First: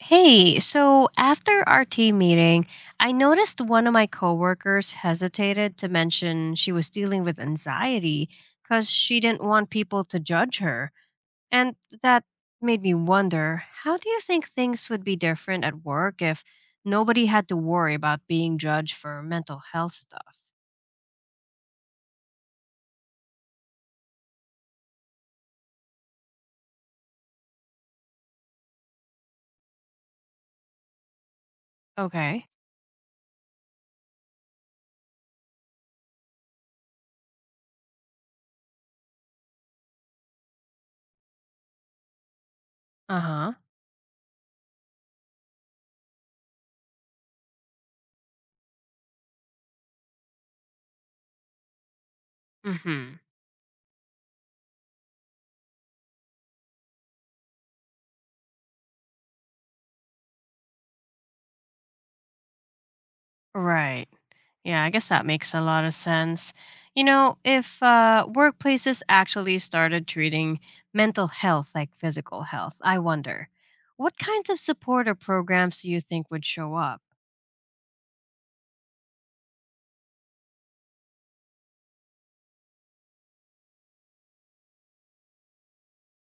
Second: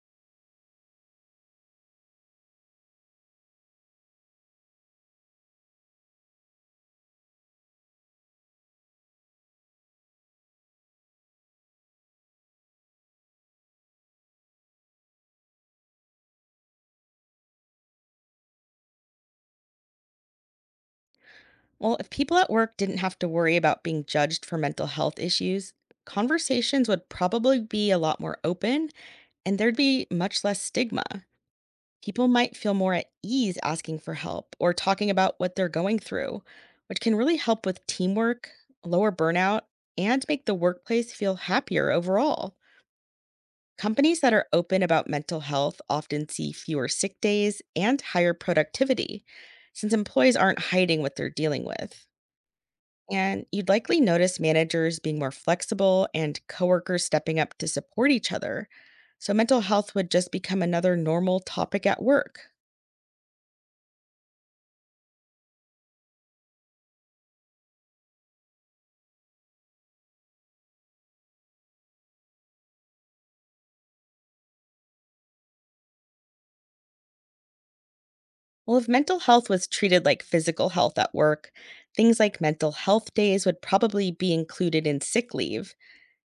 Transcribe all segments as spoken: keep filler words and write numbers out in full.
Hey, so after our team meeting, I noticed one of my coworkers hesitated to mention she was dealing with anxiety because she didn't want people to judge her. And that made me wonder, how do you think things would be different at work if nobody had to worry about being judged for mental health stuff? Well, if people at work didn't have to worry about being judged for mental health issues, conversations would probably be a lot more open and there'd be much less stigma. People Okay. might feel more at ease asking for help or talking about what they're going through, which can really help with teamwork, lower burnout, and make the workplace feel happier overall. Uh huh. Companies that are open about mental health often see fewer sick days and higher productivity, since employees aren't hiding what they're dealing with. Mm hmm. And you'd likely notice managers being more flexible and coworkers stepping up to support each other. So mental health would just become another normal topic at work. Right. Yeah, I guess that makes a lot of sense. You know, if uh, workplaces actually started treating mental health like physical health, I wonder what kinds of support or programs do you think would show up? Well, if mental health was treated like physical health at work, things like mental health days would probably be included in sick leave.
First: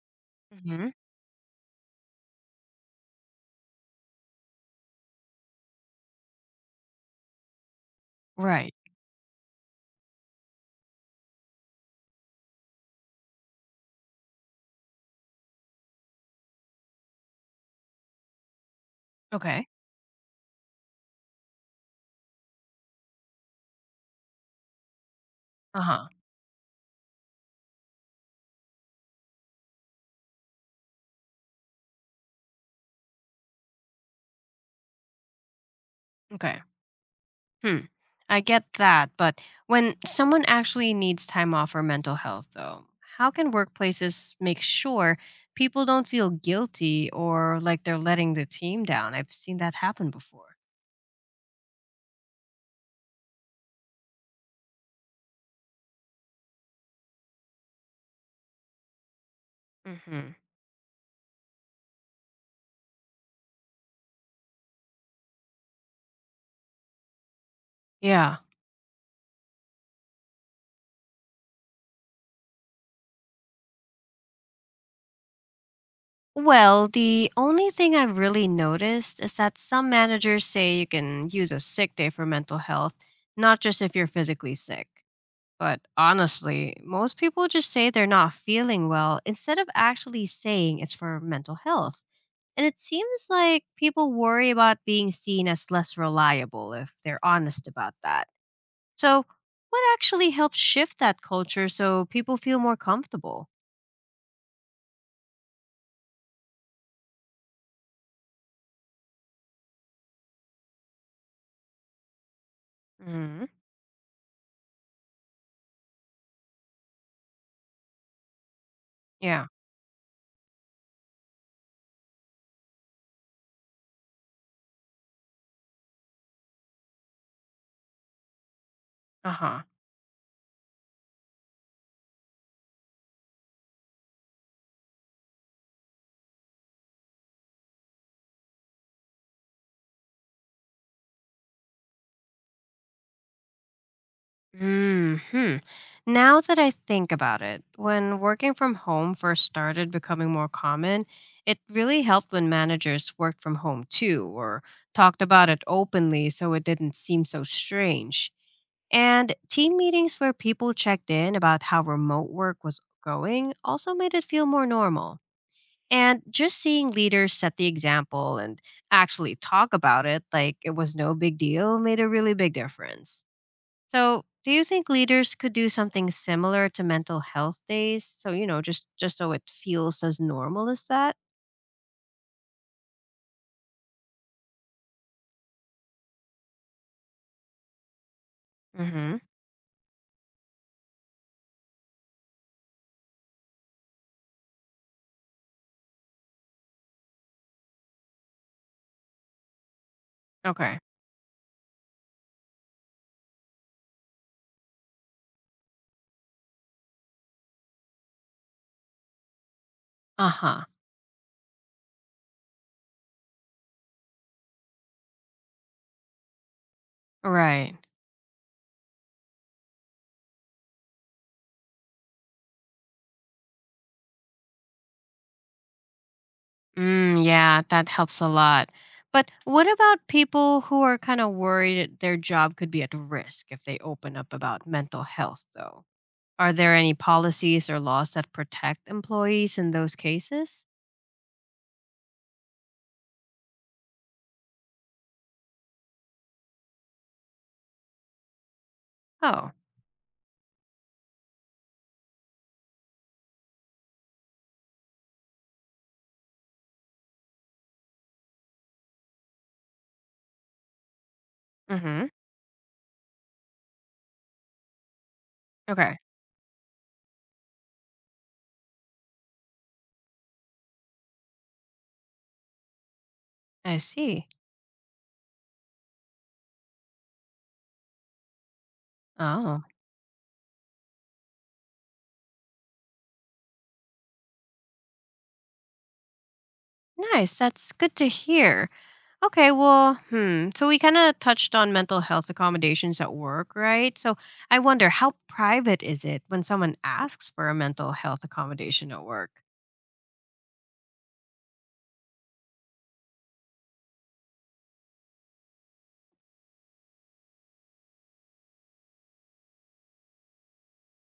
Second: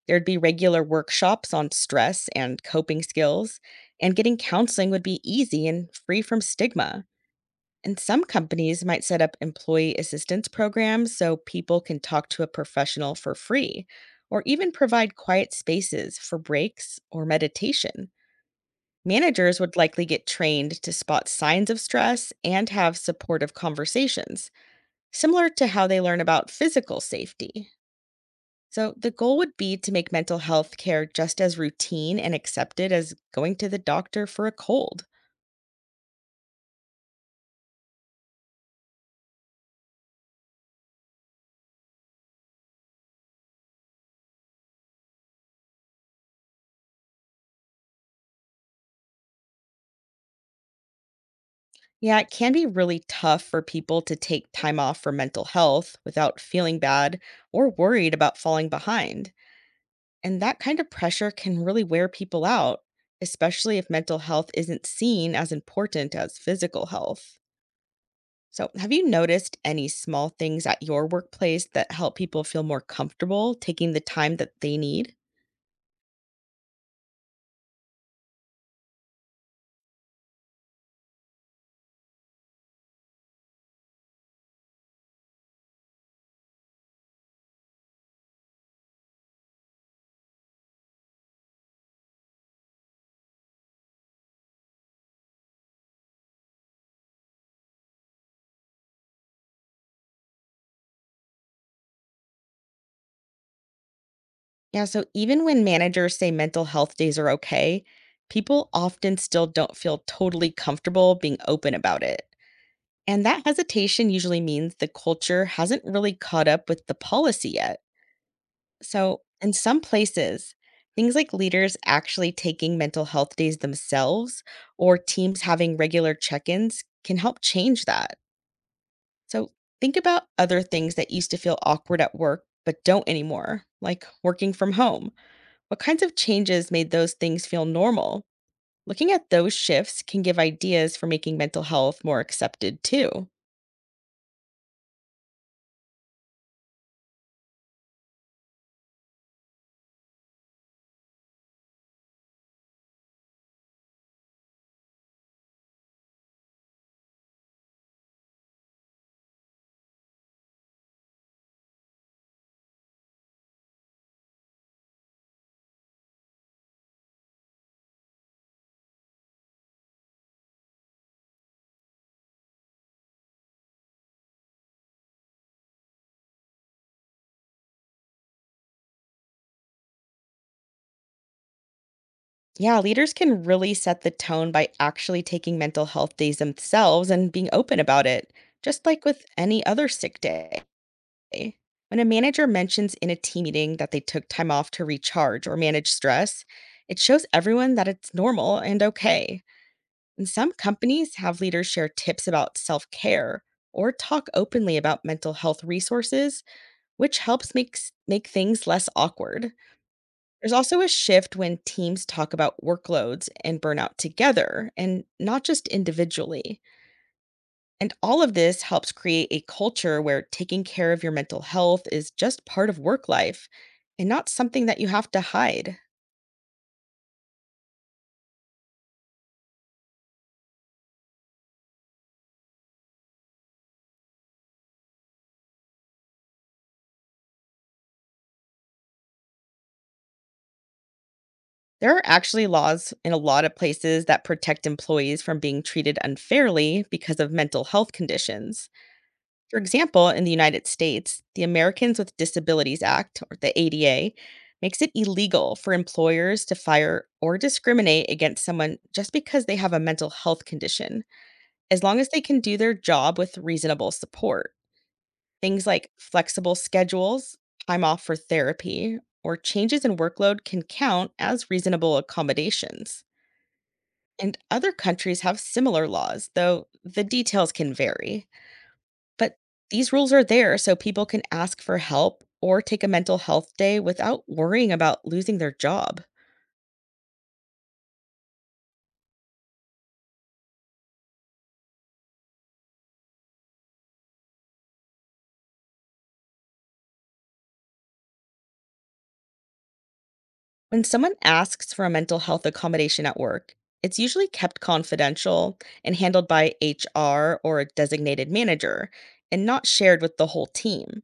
There'd be regular Hmm. workshops on stress and coping skills, and getting counseling would be easy and free from stigma. And some Right. companies might set up employee assistance programs so people can talk to a professional for free, or even provide quiet spaces for breaks or meditation. Managers Okay. would likely get trained to spot signs of stress and have supportive conversations, similar to Uh how they huh. learn about physical safety. So, the goal would be to make mental health care just as routine and accepted as going to the doctor for a cold. Okay. Hmm. I get that. But when someone actually needs time off for mental health, though, how can workplaces make sure people don't feel guilty or like they're letting the team down? I've seen that happen before. Yeah, it can be really tough for people to take time off for mental health without feeling bad or worried about falling behind. Hmm. And that kind of pressure can really wear people out, especially if mental health isn't seen as important as physical health. Yeah. So, have you noticed any small things at your workplace that help people feel more comfortable taking the time that they need? Well, the only thing I've really noticed is that some managers say you can use a sick day for mental health, not just if you're physically sick. But honestly, most people just say they're not feeling well instead of actually saying it's for mental health. And it seems like people worry about being seen as less reliable if they're honest about that. So, what actually helps shift that culture so people feel more comfortable? Yeah, so even when managers say mental health days are okay, people often still don't feel totally comfortable being open about it. And that Hmm. hesitation usually means the culture hasn't really caught up with the policy yet. So, Yeah. in some places, things like leaders actually taking mental health days themselves or teams having regular check ins can help change that. Uh So, huh. think about other things that used to feel awkward at work but don't anymore, like working from home. What kinds of changes made those things feel normal? Looking at those shifts can give ideas for making mental health more accepted too. Hmm. Now that I think about it, when working from home first started becoming more common, it really helped when managers worked from home too, or talked about it openly so it didn't seem so strange. And team meetings where people checked in about how remote work was going also made it feel more normal. And just seeing leaders set the example and actually talk about it like it was no big deal made a really big difference. So, do you think leaders could do something similar to mental health days? So, you know, just just so it feels as normal as that? Yeah, leaders can really set the tone by actually taking mental health days themselves and being open about it, just like Hmm. with any other sick day. When a manager mentions in a team meeting that they took time off to recharge or manage stress, it shows everyone that it's normal and okay. And some Okay. companies have leaders share tips about self care or talk openly about mental health resources, which helps make, make things less awkward. There's Uh-huh. also a shift when teams talk about workloads and burnout together and not just individually. Right. And all of this helps create a culture where taking care of your mental health is just part of work life and not something that you have to hide. Mm, yeah, that helps a lot. But what about people who are kind of worried their job could be at risk if they open up about mental health though? Are there any policies or laws that protect employees in those cases? There are actually laws in a lot of places that protect employees from being treated unfairly because of mental health conditions. Oh. For example, in the United States, the Americans with Disabilities Act, or the A D A, makes it illegal for employers to fire or discriminate against someone just because they have a mental health condition, as long Mm-hmm. as they can do their job with reasonable support. Things like Okay. flexible schedules, time off for therapy, or changes in workload can count as reasonable accommodations. I see. And other countries have similar laws, though the details can vary. But Oh, these rules are there so people can ask for help or take a mental health day without worrying about losing their job. nice. That's good to hear. Okay, well, hmm. So we kind of touched on mental health accommodations at work, right? So I wonder, how private is it when someone asks for a mental health accommodation at work? When someone asks for a mental health accommodation at work, it's usually kept confidential and handled by H R or a designated manager and not shared with the whole team.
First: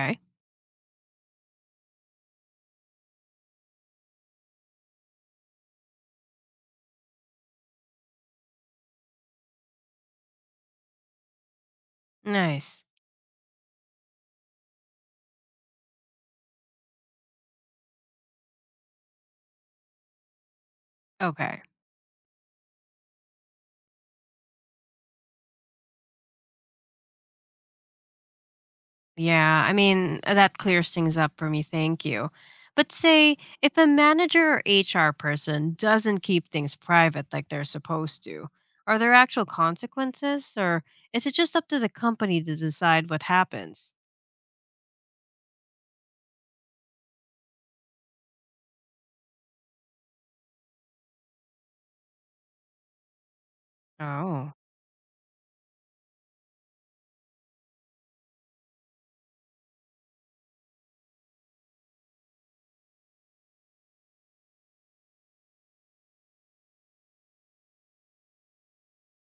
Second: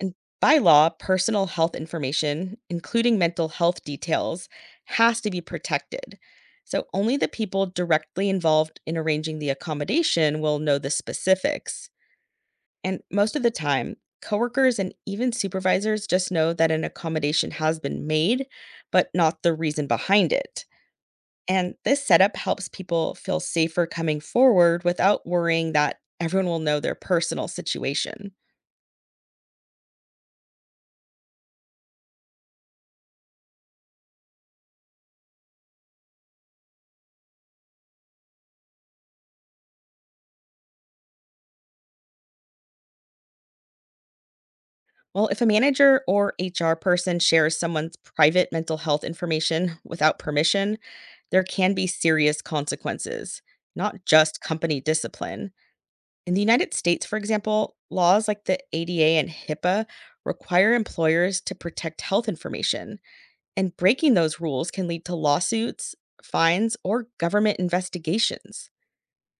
And by law, personal health information, including mental health details, has to be protected. So only the people directly involved in arranging the accommodation will know the specifics. Nice. And most of the time, coworkers and even supervisors just know that an accommodation has been made, but not the reason behind it. Okay. And this setup helps people feel safer coming forward without worrying that everyone will know their personal situation. Yeah, I mean, uh, that clears things up for me. Thank you. But say if a manager or H R person doesn't keep things private like they're supposed to, are there actual consequences, or is it just up to the company to decide what happens? Well, if a manager or H R person shares someone's private mental health information without permission, there can be serious consequences, not just Oh. company discipline. In the United States, for example, laws like the A D A and HIPAA require employers to protect health information, and breaking those rules can lead to lawsuits, fines, or government investigations.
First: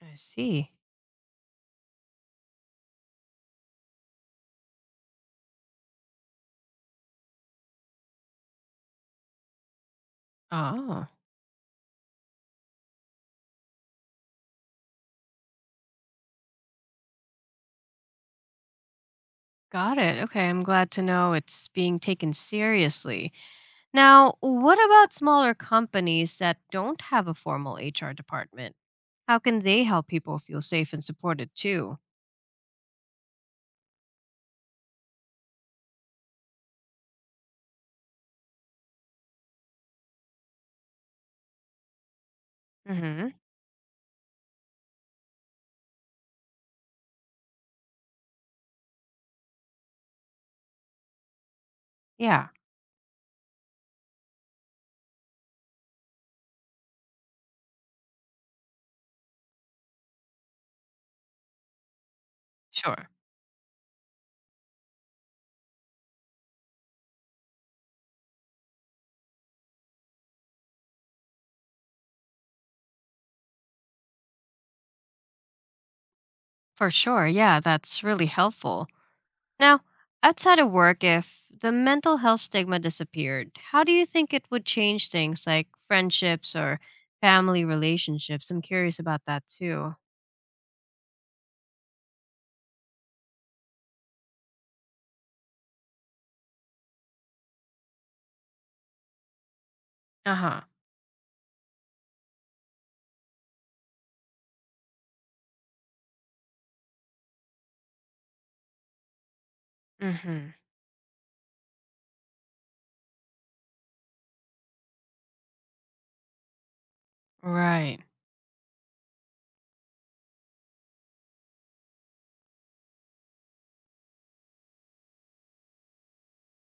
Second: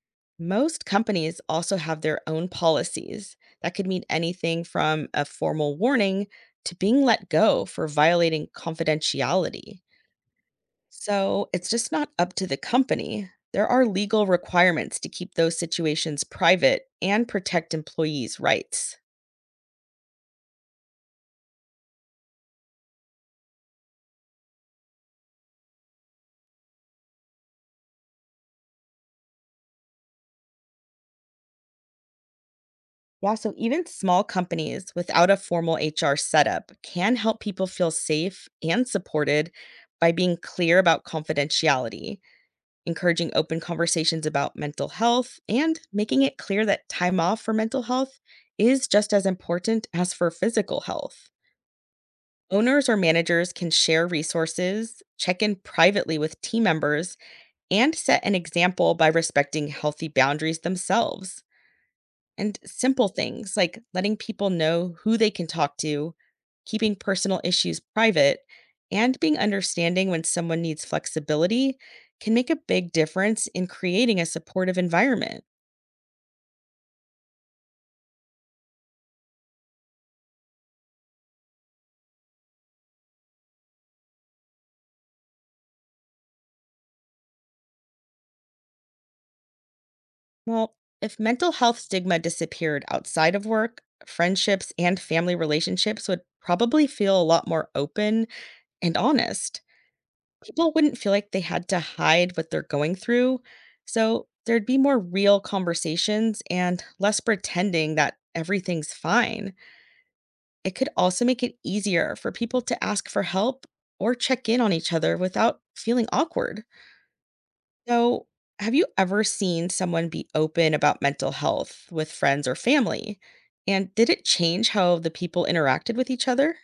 I see. Most companies also have their own policies that could mean anything from a formal warning to being let go for violating confidentiality. Oh, So it's just not up to the company. There are legal requirements to keep those situations private and protect employees' rights. got it. Okay, I'm glad to know it's being taken seriously. Now, what about smaller companies that don't have a formal H R department? How can they help people feel safe and supported too? Yeah, so even small companies without a formal H R setup can help people feel safe and supported by being clear about confidentiality, Hmm. encouraging open conversations about mental health, and making it clear that time off for mental health is just as important as for physical health. Yeah, Owners or managers can share resources, check in privately with team members, and set an example by respecting healthy boundaries themselves. And sure. simple things like letting people know who they can talk to, keeping personal issues private, and being understanding when someone needs flexibility can make a big difference in creating a supportive environment. For sure. Yeah, that's really helpful. Now, outside of work, if the mental health stigma disappeared, how do you think it would change things like friendships or family relationships? I'm curious about that too. Well, if mental health stigma disappeared outside of work, friendships and family relationships would probably feel a lot more open and honest. Uh huh. People wouldn't feel like they had to hide what they're going through. So there'd be more real conversations and less pretending that everything's fine. Mm hmm. It could also make it easier for people to ask for help or check in on each other without feeling awkward. Right. So, have you ever seen someone be open about mental health with friends or family? And did it change how the people interacted with each other?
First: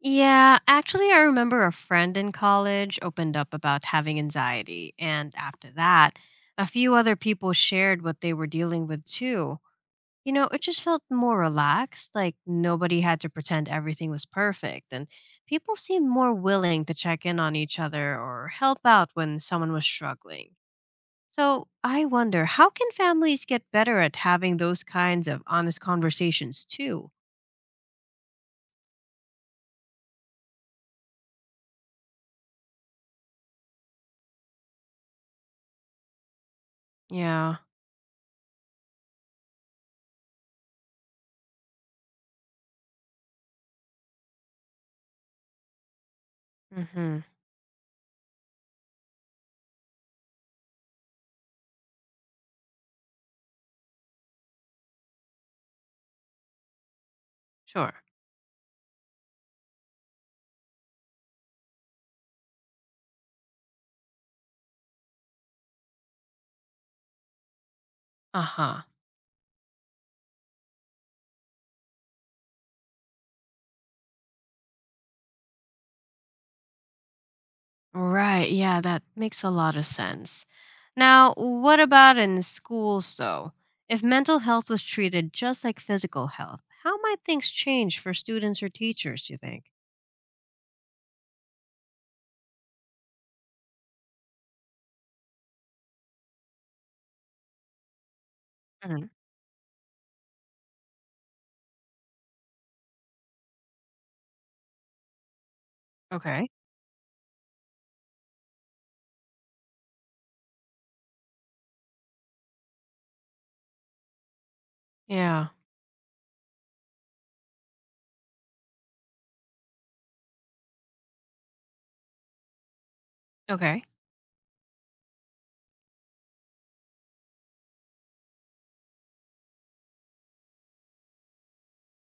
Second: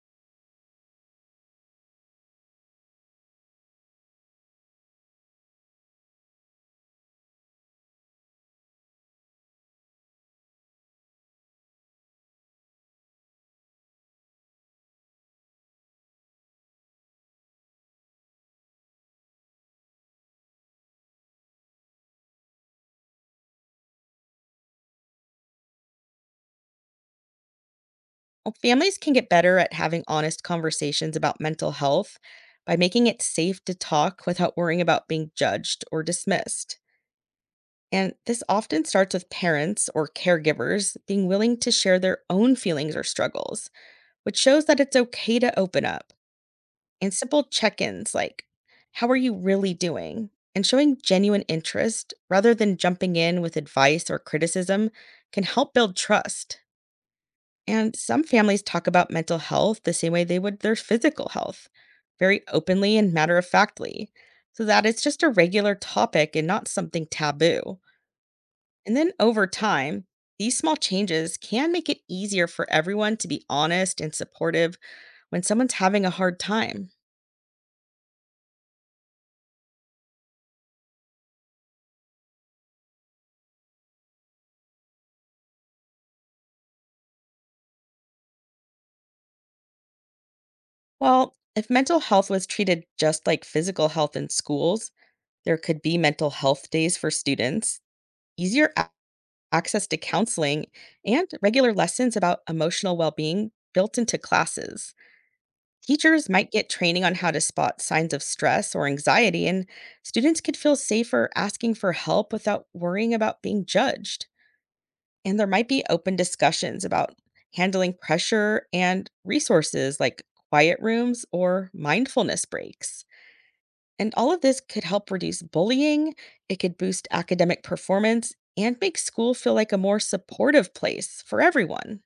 Yeah, actually, I remember a friend in college opened up about having anxiety, and after that, a few other people shared what they were dealing with too. You know, it just felt more relaxed, like nobody had to pretend everything was perfect, and people seemed more willing to check in on each other or help out when someone was struggling. So, I wonder, how can families get better at having those kinds of honest conversations too? Well, families can get better at having honest conversations about mental health by making it safe to talk without worrying about being judged or dismissed. Yeah. And this often starts with parents or caregivers being willing to share their own feelings or struggles, which shows that it's okay to open up. And Mhm. simple check ins like, "How are you really doing?" and showing genuine interest rather than jumping in with advice or criticism can help build trust. Sure. And some families talk about mental health the same way they would their physical health, very openly and matter of factly, so that it's just a regular topic and not something taboo. Uh-huh. And then over time, these small changes can make it easier for everyone to be honest and supportive when someone's having a hard time. Right, yeah, that makes a lot of sense. Now, what about in schools, though? If mental health was treated just like physical health, how might things change for students or teachers, do you think? Well, if mental health was treated just like physical health in schools, there could be mental health days for students, easier Mhm. access to counseling, and regular lessons about emotional well being built into classes. Teachers Okay. might get training on how to spot signs of stress or anxiety, and students could feel safer asking for help without worrying about being judged. And there Yeah, might be open discussions about handling pressure and resources like quiet rooms or mindfulness breaks. okay. And all of this could help reduce bullying, it could boost academic performance, and make school feel like a more supportive place for everyone.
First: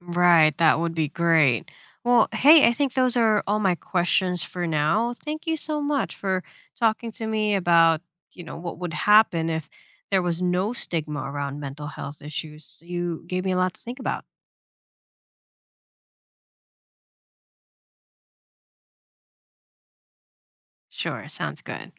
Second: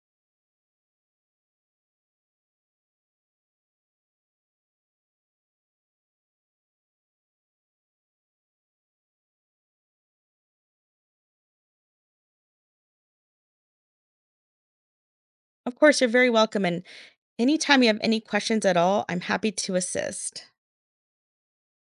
Right, that would be great. Well, hey, I think those are all my questions for now. Thank you so much for talking to me about, you know, what would happen if there was no stigma around mental health issues. You gave me a lot to think about. Of course, you're very welcome. And anytime you have any questions at all, I'm happy to assist. Sure, sounds good.